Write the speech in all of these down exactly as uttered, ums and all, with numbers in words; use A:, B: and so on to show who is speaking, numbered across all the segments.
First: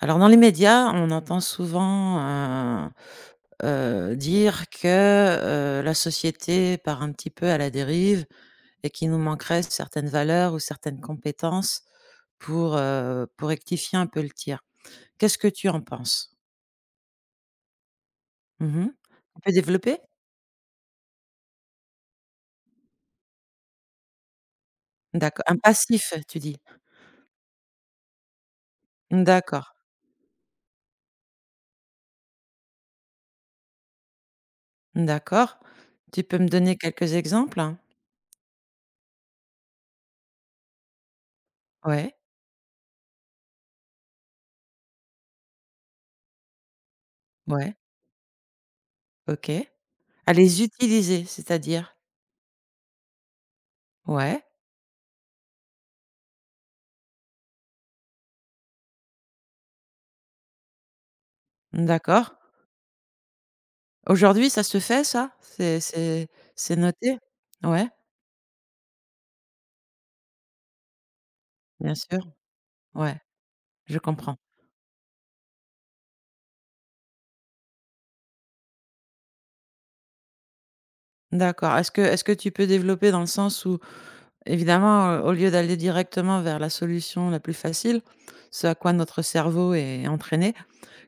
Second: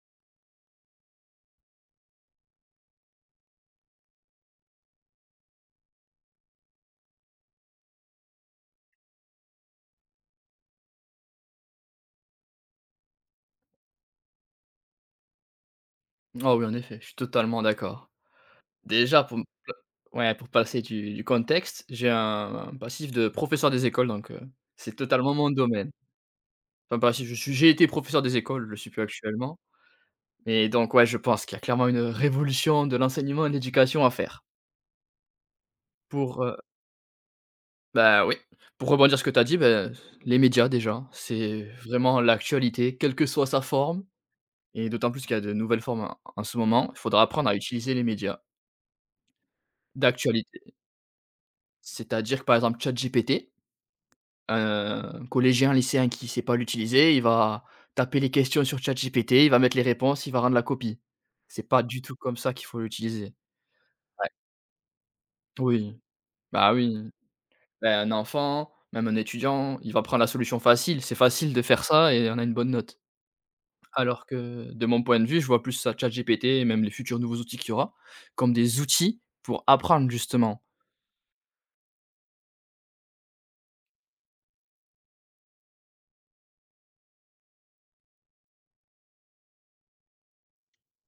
A: Alors dans les médias, on entend souvent, heu heu, dire que, heu, la société part un petit peu à la dérive et qu'il nous manquerait certaines valeurs ou certaines compétences pour, heu, pour rectifier un peu le tir. Qu'est-ce que tu en penses?
B: Oh oui, en effet, je suis totalement d'accord.
A: Mmh mh.
B: Déjà, pour m
A: Tu développer?
B: ouais, pour passer du du contexte. J'ai un un passif de professeur des écoles, donc heu, c'est totalement
A: D'accord.
B: mon
A: Un
B: domaine.
A: passif, tu dis?
B: Enfin, passif, je suis j'ai été professeur des écoles, je le suis plus actuellement.
A: D'accord,
B: Et donc ouais, je pense qu'il y a clairement une révolution de l'enseignement et de l'éducation à faire.
A: d'accord. Tu peux
B: Pour,
A: me
B: heu
A: donner quelques exemples, hein?
B: Bah, oui, pour rebondir sur ce que tu as dit, beh, les médias déjà, c'est
A: Ouais,
B: vraiment l'actualité, quelle que soit sa forme, et d'autant plus qu'il y a de nouvelles formes en en ce moment, il faudra apprendre à
A: ouais,
B: utiliser les médias
A: OK. À les
B: d'actualité.
A: utiliser, c'est-à-dire?
B: C'est-à-dire que, par exemple, ChatGPT.
A: Ouais,
B: Un collégien, lycéen qui sait pas l'utiliser, il va taper les questions sur ChatGPT, il va mettre les réponses, il va rendre la copie. C'est pas du tout
A: d'accord.
B: comme ça qu'il faut l'utiliser. Ouais.
A: Aujourd'hui, ça se fait ça? C'est
B: Oui,
A: c'est
B: bah,
A: c'est
B: oui.
A: noté? Ouais,
B: Bah, un enfant, même un étudiant, il va prendre la solution facile. C'est facile de faire
A: bien
B: ça
A: sûr,
B: et on a une bonne note.
A: ouais, je
B: Alors
A: comprends.
B: que de mon point de vue, je vois plus ça, ChatGPT et même les futurs nouveaux outils qu'il y aura, comme des outils pour apprendre justement.
A: D'accord. Est-ce que est-ce que tu peux développer dans le sens où, évidemment, heu, au lieu d'aller directement vers la solution la plus facile, ce à quoi notre cerveau est entraîné,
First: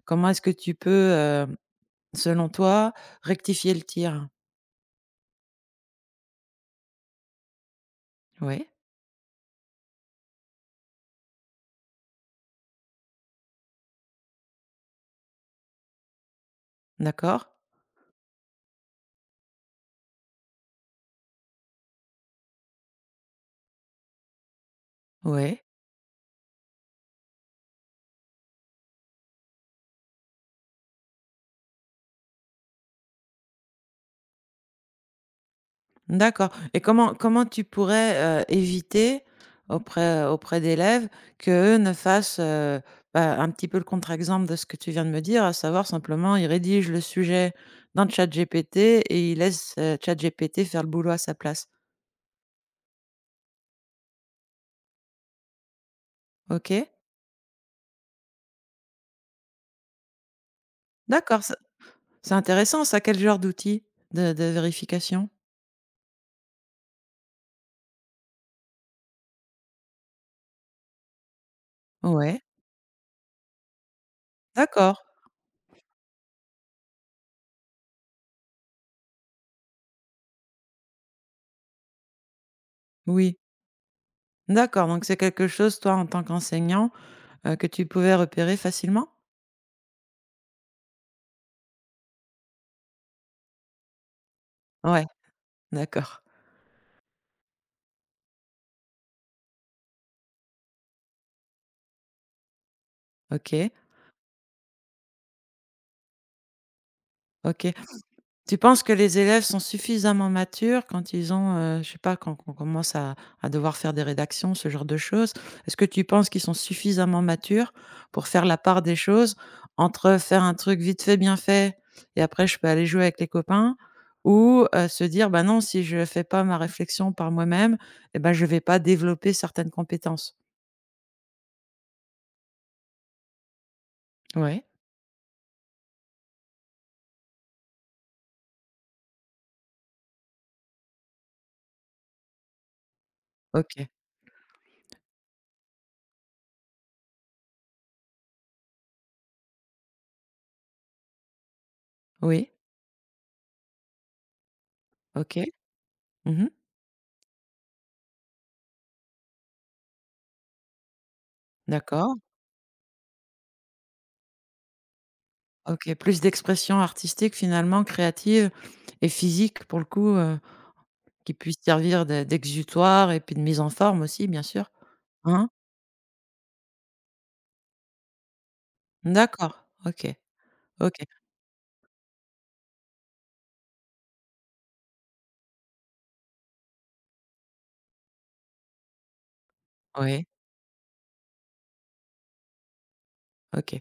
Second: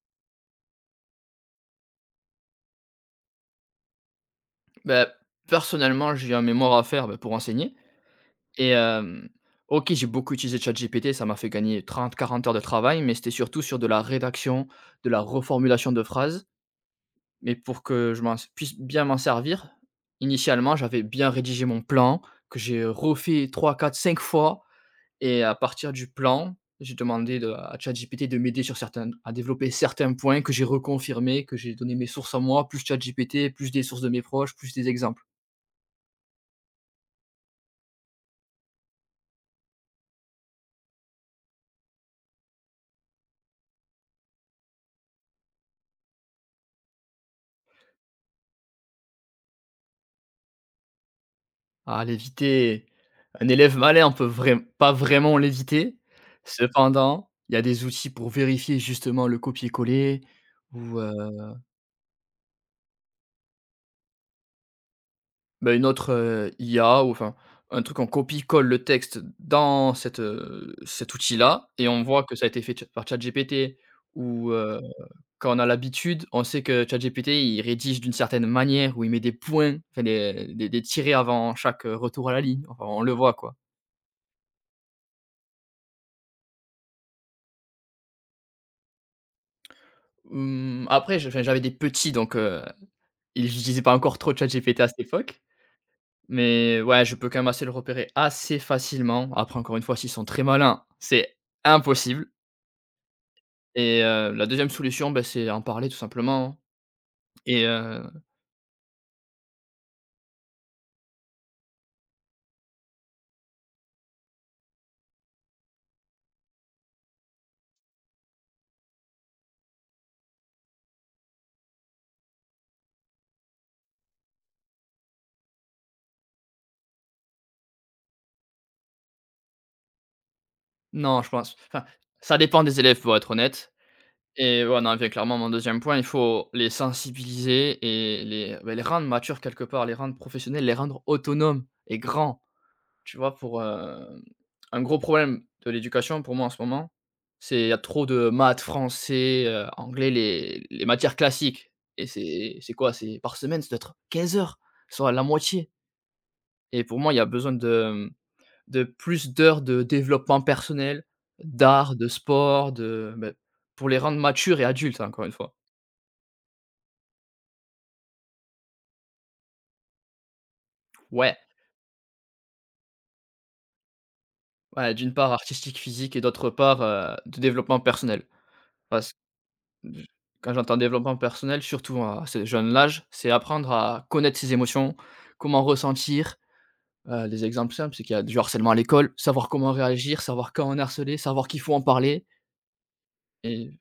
A: comment est-ce que tu peux, heu, selon toi, rectifier le tir?
B: Bah, personnellement, j'ai un mémoire à faire, bah, pour enseigner.
A: Oui,
B: Et hem, OK, j'ai beaucoup utilisé ChatGPT, ça m'a fait gagner trente, quarante heures de travail, mais c'était surtout sur de la rédaction, de la reformulation de phrases.
A: d'accord,
B: Mais pour que je m'en puisse bien m'en servir, initialement, j'avais bien rédigé mon plan, que j'ai refait trois, quatre, cinq fois. Et à
A: oui.
B: partir du plan, j'ai demandé de à ChatGPT de m'aider sur certains à développer certains points que j'ai reconfirmés, que j'ai donné mes sources à moi, plus ChatGPT, plus des sources de mes proches, plus des exemples.
A: D'accord, et comment comment tu pourrais, heu, éviter auprès auprès d'élèves qu'eux ne fassent, heu, bah, un petit peu le contre-exemple de ce que tu viens de me dire, à savoir simplement ils rédigent le sujet dans ChatGPT et ils laissent, heu, ChatGPT faire le boulot à sa place?
B: Ah, l'éviter, un élève malin peut vraim pas vraiment l'éviter.
A: OK,
B: Cependant, il y a des outils pour vérifier justement le copier-coller, ou, heu,
A: d'accord, c'est c'est intéressant ça. Quel genre d'outil de de vérification?
B: bah, une autre, heu, I A, ou enfin un truc, on copie-colle le texte dans cette, heu, cet outil-là et on voit que
A: Ouais,
B: ça a été fait tcha par ChatGPT. Ou, heu,
A: d'accord,
B: quand on a l'habitude, on sait que ChatGPT, il rédige d'une certaine manière où il met des points, enfin des des des tirets avant chaque, heu, retour à la ligne, enfin on le voit
A: oui,
B: quoi.
A: d'accord, donc c'est quelque chose toi en tant qu'enseignant, heu, que tu pouvais repérer facilement?
B: Mmh, après je enfin, j'avais des petits, donc heu, ils j'utilisais pas encore trop ChatGPT à cette
A: Ouais,
B: époque,
A: d'accord,
B: mais ouais, je peux quand même assez le repérer assez facilement. Après, encore une fois, s'ils sont très malins, c'est impossible.
A: OK,
B: Et heu, la deuxième solution, bah, c'est en parler tout simplement. Et
A: OK.
B: heu,
A: Tu penses que les élèves sont suffisamment matures quand ils ont, heu, je sais pas, quand on commence à à devoir faire des rédactions, ce genre de choses? Est-ce que tu penses qu'ils sont suffisamment matures pour faire la part des choses entre faire un truc vite fait, bien fait, et après je peux aller jouer avec les copains, ou, heu, se dire: «Bah, non, si je fais pas ma réflexion par moi-même et ben je vais pas développer certaines compétences»?
B: non, je pense enfin, ça dépend des élèves pour être honnête.
A: Ouais.
B: Et ouais, non, bien clairement mon deuxième point, il faut les sensibiliser et les, bah, les rendre matures quelque part, les rendre professionnels, les rendre autonomes et grands. Tu vois, pour,
A: OK.
B: heu, un gros problème de l'éducation pour moi en ce moment, c'est il y a trop de maths, français, heu, anglais, les les matières classiques. Et
A: Oui.
B: c'est c'est quoi? C'est par semaine, ça doit être 15 heures, soit la
A: OK.
B: moitié.
A: Mmh.
B: Et pour moi, il y a besoin de, mmh, de plus d'heures de développement personnel, d'art, de
A: D'accord.
B: sport, de, beh, pour les rendre matures et adultes, encore une fois.
A: OK, plus d'expression artistique finalement, créative et physique pour le coup, heu, qui
B: Ouais,
A: puisse servir de d'exutoire et puis de mise en forme aussi bien sûr.
B: ouais, d'une part
A: Hein?
B: artistique, physique et d'autre part, heu, de développement personnel. Parce
A: D'accord,
B: J
A: OK,
B: Quand j'entends
A: OK,
B: développement personnel, surtout à ce jeune âge, c'est apprendre à connaître ses émotions, comment ressentir. Heu, des exemples simples, c'est qu'il y a du harcèlement à l'école, savoir comment réagir,
A: oui,
B: savoir quand on est harcelé, savoir qu'il faut en parler. Et
A: OK. Et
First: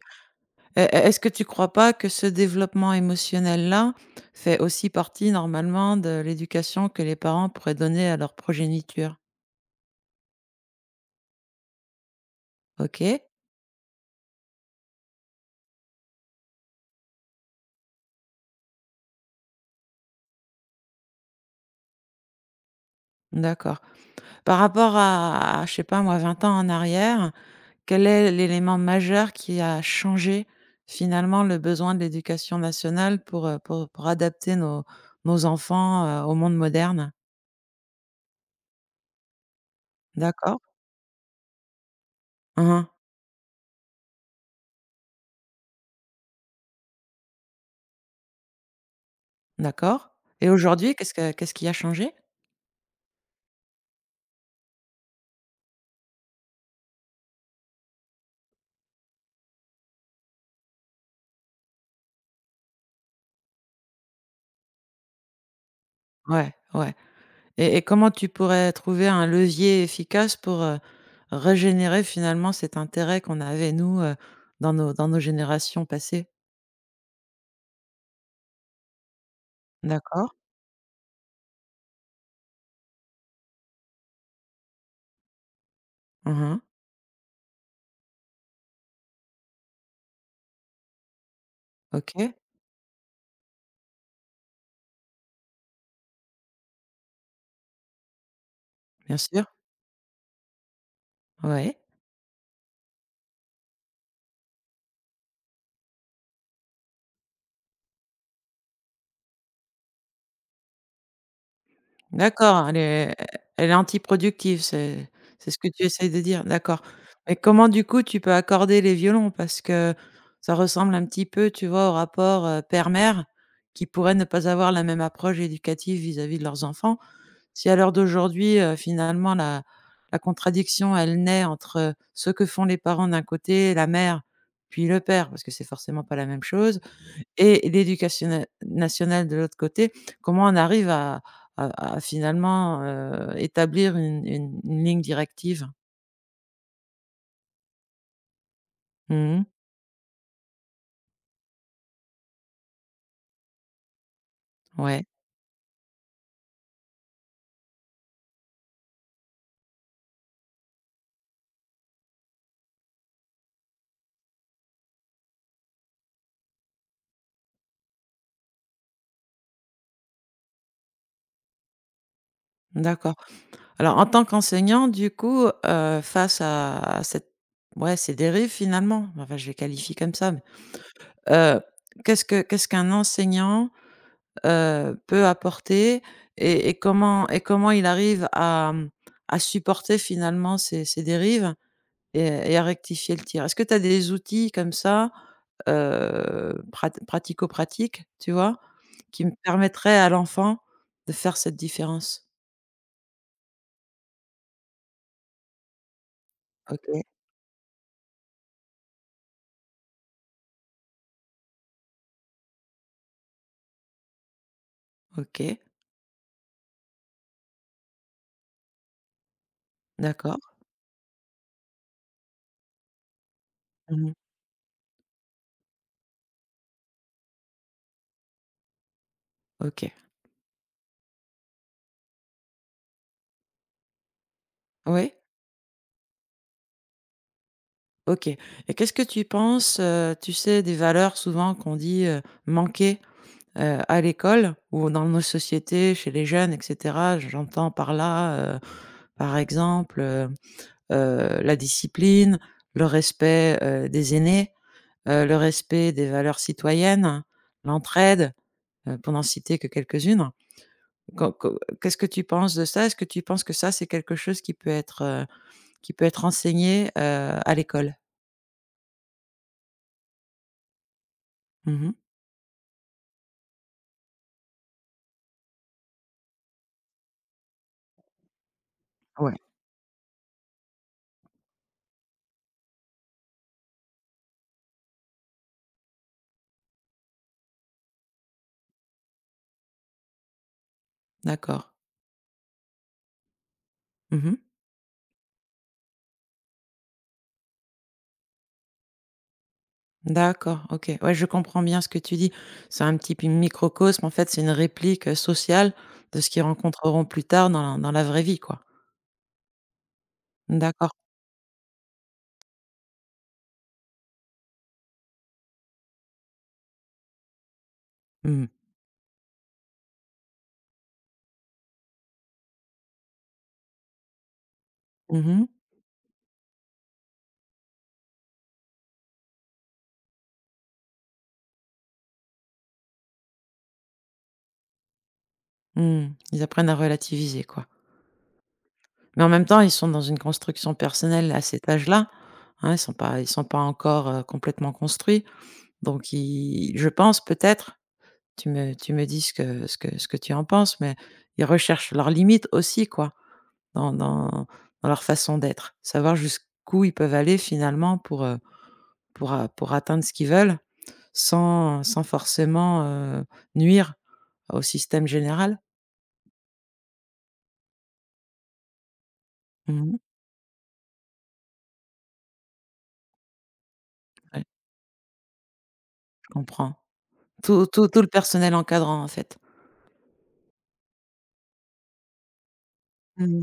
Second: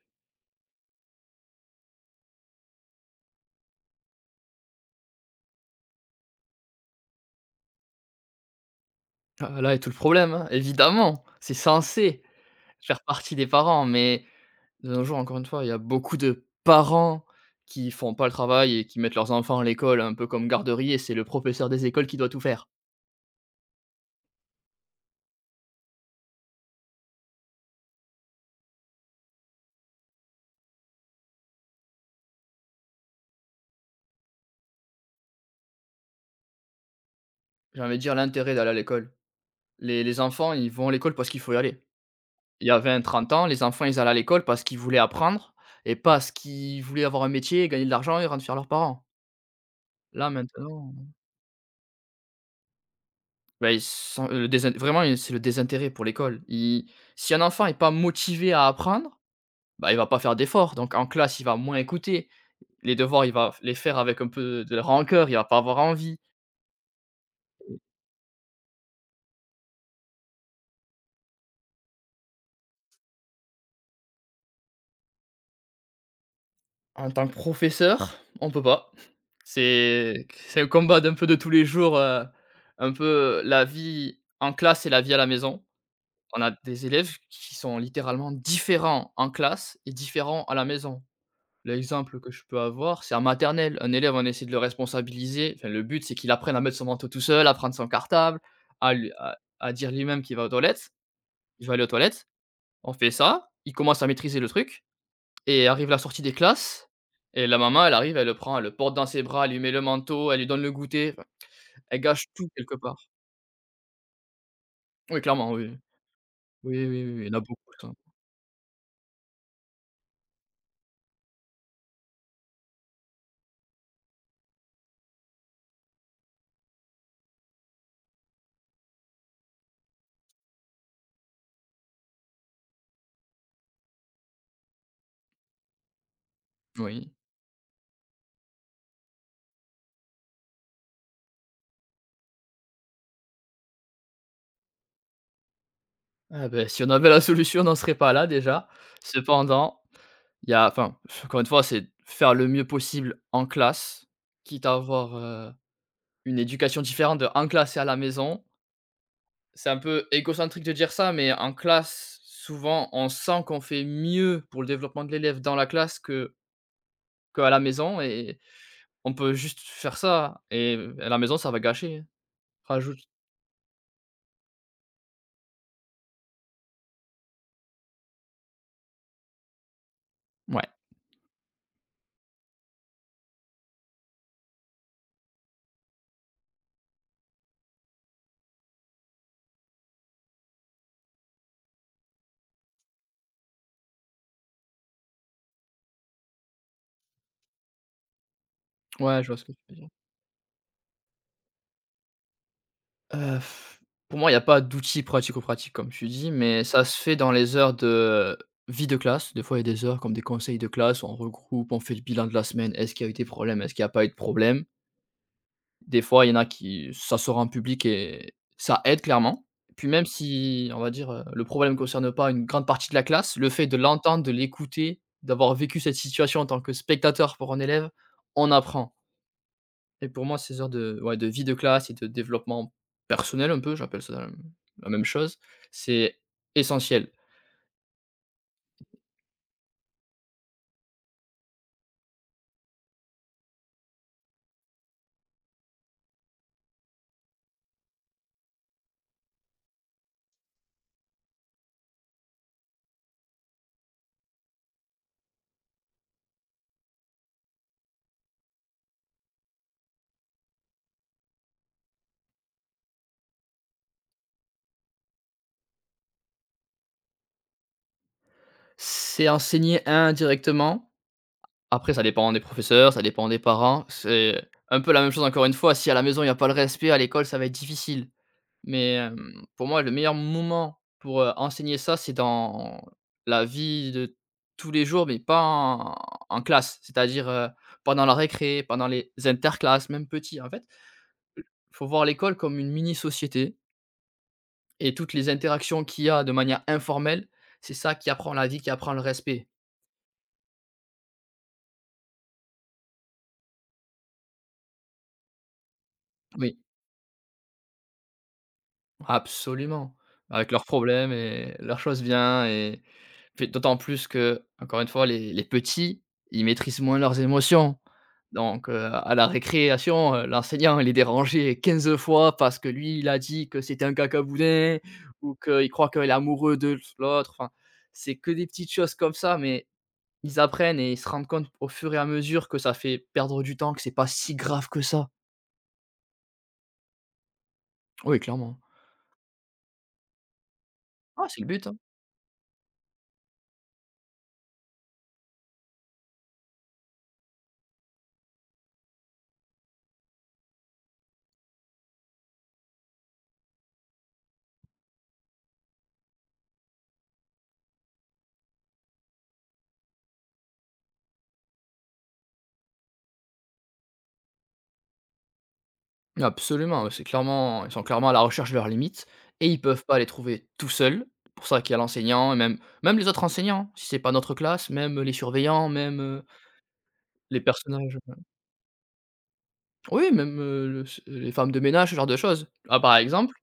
A: et est-ce que tu crois pas que ce développement émotionnel-là fait aussi partie normalement de l'éducation que les parents pourraient donner à leur progéniture?
B: heu, là est tout le problème, hein. Évidemment, c'est censé faire
A: OK,
B: partie des parents, mais de nos jours, encore une fois, il y a beaucoup de parents qui font pas le travail et qui mettent leurs enfants à l'école un peu comme garderie, et c'est le professeur des écoles qui doit tout faire.
A: d'accord. Par rapport à à je sais pas moi vingt ans en arrière, quel est l'élément majeur qui a changé finalement le besoin de l'éducation nationale pour, heu, pour pour adapter nos nos enfants, heu, au monde moderne?
B: J'ai envie de dire l'intérêt d'aller à l'école. Les les enfants,
A: D'accord.
B: ils vont à l'école parce qu'il faut y aller. Il
A: Mmh
B: y a
A: mh.
B: vingt trente ans, les enfants, ils allaient à l'école parce qu'ils voulaient apprendre et parce qu'ils voulaient avoir un métier, et gagner de l'argent et rendre fiers leurs parents.
A: D'accord,
B: Là,
A: et
B: maintenant,
A: aujourd'hui, qu'est-ce que qu'est-ce qui a changé?
B: bah, ils sont euh, le désin vraiment, heu, c'est le désintérêt pour l'école. Il Si un enfant est pas motivé à apprendre, bah, il va pas faire d'efforts, donc en classe, il va moins écouter. Les devoirs, il va les faire avec un peu de rancœur, il va pas avoir envie.
A: Ouais, ouais, et et comment tu pourrais trouver un levier efficace pour, heu, régénérer finalement cet intérêt qu'on avait nous, heu, dans nos dans nos générations passées?
B: En tant que professeur, on peut pas. C'est
A: D'accord.
B: c'est un combat d'un peu de tous les jours, heu, un peu la vie en classe et la vie à la maison.
A: Mmh
B: On a
A: mh.
B: des élèves qui sont littéralement différents en classe et différents à la maison. L'exemple que
A: OK,
B: je peux avoir, c'est en maternelle. Un élève, on essaie de le responsabiliser. Enfin, le but, c'est qu'il apprenne à mettre son manteau tout seul, à prendre son cartable, à, lui-
A: bien
B: à-
A: sûr.
B: à dire lui-même qu'il va aux toilettes. Il va
A: Ouais.
B: aller aux toilettes. On fait ça. Il commence à maîtriser le truc. Et arrive la sortie des classes. Et la maman, elle arrive, elle le prend, elle le porte dans ses bras, elle lui met le manteau, elle lui donne le goûter. Enfin, elle gâche tout
A: D'accord,
B: quelque
A: elle
B: part.
A: est elle est anti-productive, c'est
B: Oui,
A: c'est
B: clairement,
A: ce que
B: oui.
A: tu essayes de dire? D'accord.
B: Oui, oui, oui, oui, il y
A: Mais
B: en a
A: comment
B: beaucoup,
A: du
B: ça.
A: coup tu peux accorder les violons? Parce que ça ressemble un petit peu, tu vois, au rapport, heu, père-mère qui pourrait ne pas avoir la même approche éducative vis-à-vis de leurs enfants. Si à l'heure d'aujourd'hui, heu, finalement la la contradiction elle naît entre ce que font les parents d'un côté, la mère, puis le père, parce que c'est forcément pas la même chose,
B: Oui.
A: et l'éducation na- nationale de l'autre côté, comment on arrive à à à finalement, heu, établir une une une ligne directive?
B: Ah ben si on avait la solution, on n'en serait pas là déjà.
A: Mmh.
B: Cependant, il y a enfin, encore une fois, c'est faire le mieux possible en classe, quitte à
A: Ouais,
B: avoir, heu, une éducation différente de en classe et à la maison. C'est un peu égocentrique de dire ça, mais en classe, souvent, on sent qu'on fait mieux pour le développement de l'élève dans la classe que qu'à la maison. Et on peut juste faire ça et à la maison, ça va gâcher, hein. Rajoute
A: d'accord. Alors en tant qu'enseignant du coup, heu, face à à cette ouais, ces dérives finalement, enfin, je les qualifie comme ça, mais
B: Ouais,
A: heu, qu'est-ce que qu'est-ce qu'un enseignant, heu, peut apporter et et comment et comment il arrive à, mmh, à supporter finalement ces ces dérives? Et et à rectifier le tir. Est-ce que tu as des outils comme ça, heu, prat pratico-pratiques, tu vois?
B: ouais,
A: Qui
B: je
A: me
B: vois ce que tu veux dire.
A: permettraient à l'enfant de faire cette différence?
B: Heu, pour moi, il n'y a pas d'outils pratico-pratiques comme tu dis, mais ça
A: OK,
B: se fait dans les heures de vie de classe. Des fois, il y a des heures comme des conseils de classe, où on regroupe, on fait le bilan de la semaine. Est-ce qu'il y a eu des problèmes? Est-ce qu'il n'y a pas eu de problème?
A: OK,
B: Des fois, il y en a qui ça sort en public et ça aide clairement. Puis même
A: d'accord.
B: si, on va dire, heu, le problème ne concerne pas une grande partie de la classe, le fait de
A: Mmh.
B: l'entendre, de l'écouter, d'avoir vécu cette situation en tant que spectateur pour un élève, on apprend.
A: OK.
B: Et pour moi, ces heures de ouais, de vie de classe et de développement personnel un peu, j'appelle ça la la même
A: Oui,
B: chose, c'est essentiel.
A: OK. Et qu'est-ce que tu penses, heu, tu sais, des valeurs souvent qu'on dit, heu, manquer, heu, à l'école ou dans nos sociétés, chez les jeunes et cetera? J'entends par là, heu, par exemple, heu heu, la discipline, le respect, heu, des aînés, heu, le respect des valeurs citoyennes, l'entraide, heu, pour n'en citer que quelques-unes. Qu'en qu'en qu'est-ce que tu penses de ça? Est-ce que tu penses que ça, c'est quelque chose qui peut être, heu, qui peut être enseigné, heu, à l'école?
B: C'est enseigné indirectement.
A: Mmh.
B: Après, ça dépend des professeurs, ça dépend des parents. C'est un peu la même chose, encore une fois, si à la maison, il y a pas le respect, à l'école, ça va être difficile. Mais,
A: Ouais,
B: hem, pour moi, le meilleur moment pour, heu, enseigner ça, c'est dans la vie de tous les jours, mais pas en en classe. C'est-à-dire, heu, pendant la récré, pendant les interclasses, même petit. En fait,
A: d'accord.
B: faut voir l'école comme une mini-société,
A: Mmh.
B: et toutes les interactions qu'il y a de manière informelle, c'est ça qui apprend la vie, qui apprend le respect.
A: D'accord, OK. Ouais, je comprends bien ce que tu dis. C'est un petit p microcosme, en fait, c'est une réplique, heu, sociale de ce qu'ils
B: Oui,
A: rencontreront plus tard dans la, dans la vraie vie, quoi.
B: absolument. Avec leurs
A: D'accord.
B: problèmes et leurs choses bien. Et puis d'autant plus que, encore une fois, les les petits, ils maîtrisent moins leurs émotions.
A: Mmh mh.
B: Donc, heu, à la récréation, heu, l'enseignant, il est dérangé quinze fois parce que lui, il a dit que c'était un cacaboudin ou
A: Mmh.
B: qu'il croit qu'il est amoureux de l'autre, enfin, c'est que des petites choses comme ça, mais ils apprennent et ils se rendent compte au fur et à mesure que ça fait perdre du temps, que c'est pas si grave que ça.
A: Mmh. Ils apprennent à relativiser, quoi.
B: Oui, clairement.
A: Mais en même temps, ils sont dans une construction
B: Ah,
A: personnelle à
B: c'est le
A: cet
B: but, hein.
A: âge-là, hein, ils sont pas ils sont pas encore, heu, complètement construits, donc ils je pense peut-être, tu me tu me dis ce que ce que ce que tu en penses, mais ils recherchent leurs limites aussi quoi, dans dans dans leur façon d'être. Savoir jusqu'où ils peuvent aller finalement pour, heu, pour a pour atteindre ce qu'ils veulent, sans sans forcément, heu, nuire au système général.
B: Absolument, ouais, c'est clairement ils sont clairement à la recherche de leurs limites et ils peuvent
A: Mmh.
B: pas les trouver tout seuls. C'est pour ça qu'il y a l'enseignant et même même les autres enseignants, si c'est pas notre
A: Ouais,
B: classe, même les surveillants, même, heu,
A: je comprends.
B: les
A: Tout tout
B: personnages,
A: tout le
B: euh,
A: personnel encadrant en fait.
B: oui, même, heu, le les femmes de ménage, ce genre de choses. Ah, par exemple,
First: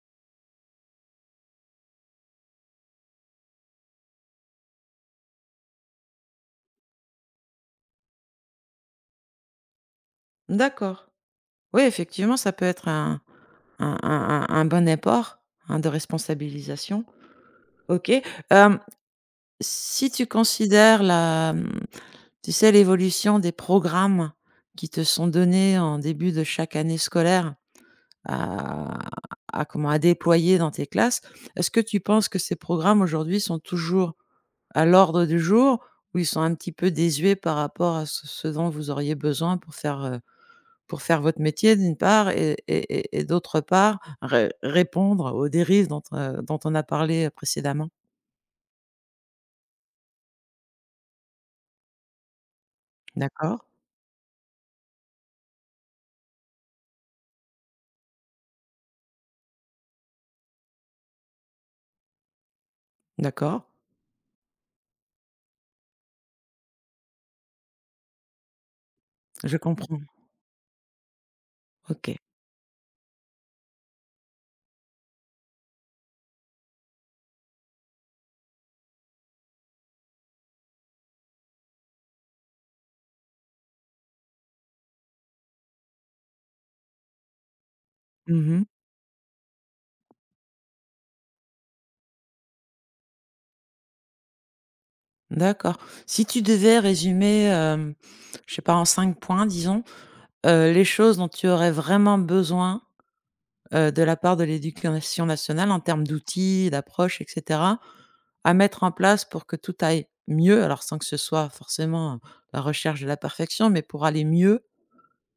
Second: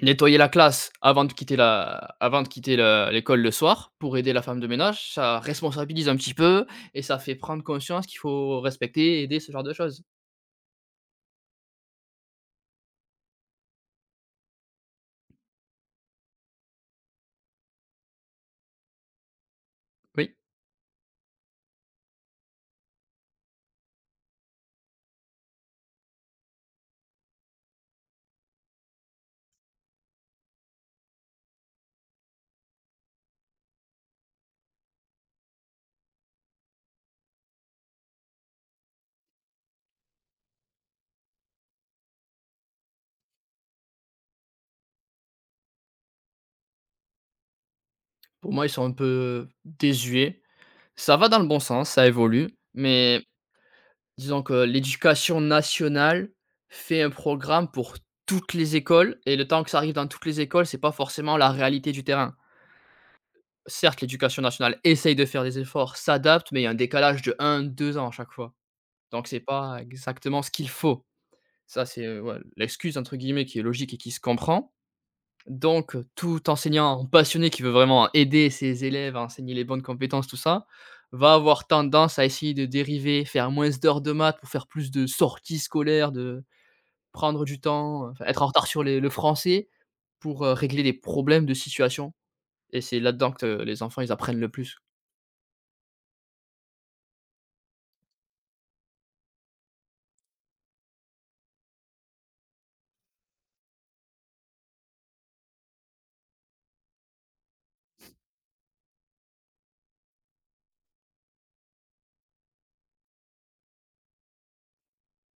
B: nettoyer la classe avant de quitter la avant de quitter la l'école le soir, pour aider la femme de ménage, ça responsabilise un petit peu et ça fait prendre conscience qu'il faut respecter, aider, ce genre de choses.
A: D'accord. Oui, effectivement, ça peut être un un un un un bon apport, hein, de responsabilisation. OK. Hem, si tu
B: Oui,
A: considères la, mmh, tu sais, l'évolution des programmes qui te sont donnés en début de chaque année scolaire à à comment, à déployer dans tes classes, est-ce que tu penses que ces programmes aujourd'hui sont toujours à l'ordre du jour ou ils sont un petit peu désuets par rapport à ce ce dont vous auriez besoin pour faire, euh, pour faire votre métier d'une part, et et et et d'autre part, ré répondre aux dérives dont, heu, dont on a parlé, euh, précédemment.
B: pour moi, ils sont un peu désuets. Ça va dans le bon sens, ça évolue, mais
A: D'accord,
B: disons que l'éducation nationale fait un programme pour toutes les écoles, et le temps que ça arrive dans toutes les écoles, c'est pas forcément la réalité du terrain.
A: d'accord,
B: Certes, l'éducation nationale essaye de faire des efforts, s'adapte, mais il y a un décalage de un, deux ans à chaque fois. Donc c'est
A: je
B: pas
A: comprends.
B: exactement ce qu'il faut. Ça, c'est,
A: OK.
B: heu, ouais, l'excuse entre guillemets qui est logique et qui se comprend. Donc heu, tout enseignant passionné qui veut vraiment aider ses élèves à enseigner les bonnes compétences, tout ça, va avoir tendance à essayer de dériver, faire moins d'heures de maths pour faire plus de sorties scolaires, de prendre du temps, enfin être en
A: Mmh.
B: retard sur les le français pour, heu, régler des problèmes de situation, et c'est là-dedans que euh, les enfants, ils apprennent le plus.
A: D'accord. Si tu devais résumer, hem, je sais pas, en cinq points disons, heu, les choses dont tu aurais vraiment besoin, heu, de la part de l'éducation nationale en termes d'outils, d'approches et cetera, à mettre en place pour que tout aille mieux, alors sans que ce soit forcément la recherche de la perfection, mais pour aller mieux.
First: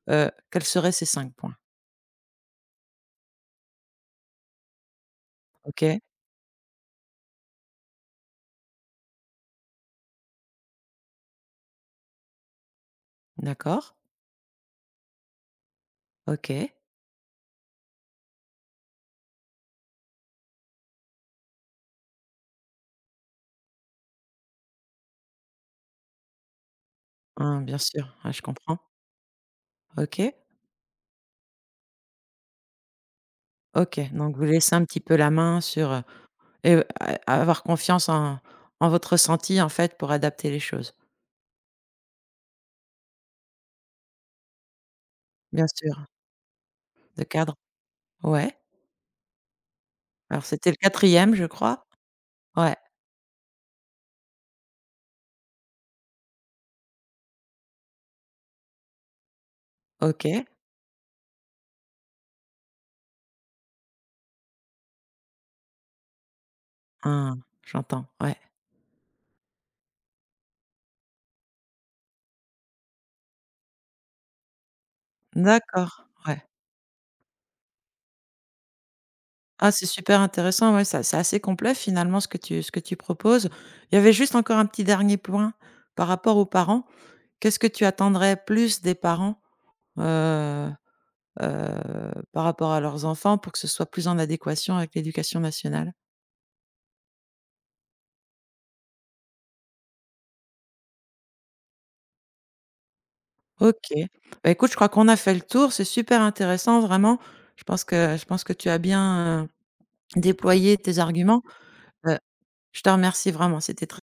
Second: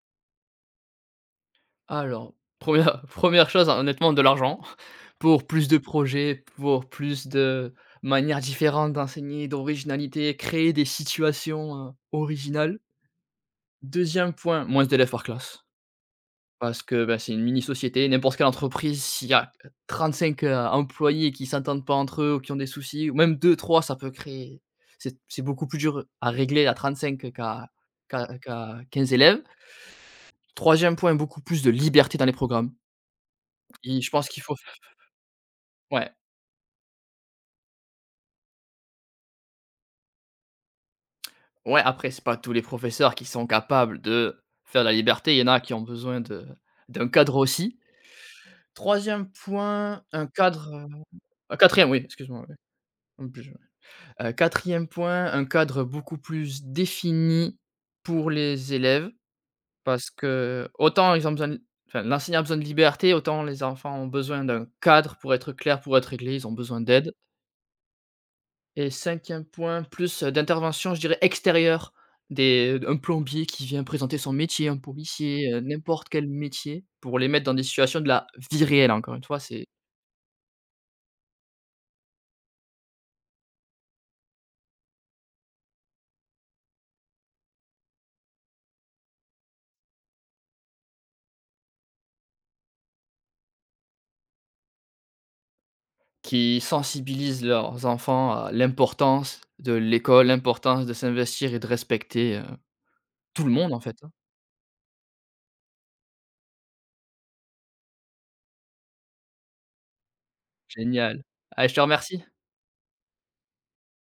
A: Heu, quels seraient ces cinq points?
B: Alors, première première 1re chose, hein, honnêtement, de l'argent pour plus de
A: OK,
B: projets, pour plus de manières différentes d'enseigner, d'originalité, créer des situations, heu, originales.
A: d'accord,
B: Deuxième point, moins d'élèves par classe,
A: OK.
B: parce que, bah, c'est une mini société. N'importe quelle entreprise, s'il y a trente-cinq, heu, employés qui s'entendent pas entre eux ou qui ont des soucis, ou même deux trois, ça peut créer, c'est c'est beaucoup plus dur à régler à trente-cinq
A: Hein,
B: qu'à
A: bien sûr, ouais,
B: qu'à
A: je comprends.
B: qu'à quinze élèves.
A: OK,
B: Troisième point, beaucoup plus de liberté dans les programmes,
A: OK,
B: et je pense
A: donc vous
B: qu'il faut.
A: laissez un petit peu la main sur, heu
B: Ouais,
A: et heu, a avoir confiance en en votre ressenti, en fait, pour adapter les choses.
B: ouais, après, c'est pas tous les professeurs qui sont capables de faire la liberté. Il y en a
A: Bien
B: qui ont
A: sûr,
B: besoin de d'un
A: le
B: cadre
A: cadre,
B: aussi.
A: ouais.
B: Troisième point, un
A: Alors c'était
B: cadre,
A: le
B: heu
A: quatrième, je
B: Ah
A: crois?
B: quatrième, oui, excuse-moi, oui,
A: Ouais,
B: en plus, heu, quatrième point, un cadre beaucoup plus défini pour les élèves, parce
A: OK.
B: que autant ils ont besoin de, enfin, l'enseignant a besoin de liberté, autant les enfants ont besoin d'un cadre pour être clairs, pour être réglés, ils ont besoin d'aide.
A: Hein, j'entends, ouais.
B: Et cinquième point, plus, heu, d'intervention, je dirais, extérieure. Des, un plombier qui vient présenter son métier, un policier, heu,
A: D'accord,
B: n'importe quel
A: ouais.
B: métier pour les mettre dans des situations de la vie réelle, encore une fois, c'est
A: Ah, c'est super intéressant, ouais, ça c'est assez complet finalement ce que tu ce que tu proposes. Il y avait juste encore un petit dernier point par rapport aux parents. Qu'est-ce que tu attendrais plus des parents, heu heu, par rapport à leurs enfants pour que ce soit plus en adéquation avec l'éducation nationale?
B: qui sensibilisent leurs enfants à l'importance de l'école, l'importance de s'investir et de respecter, heu, tout le monde, en
A: OK.
B: fait, hein.
A: Bah, écoute, je crois qu'on a fait le tour, c'est super intéressant vraiment. Je pense que je pense que tu as bien, heu, déployé tes
B: Génial.
A: arguments.
B: Ah, je te
A: Heu,
B: remercie.
A: je te remercie vraiment, c'était très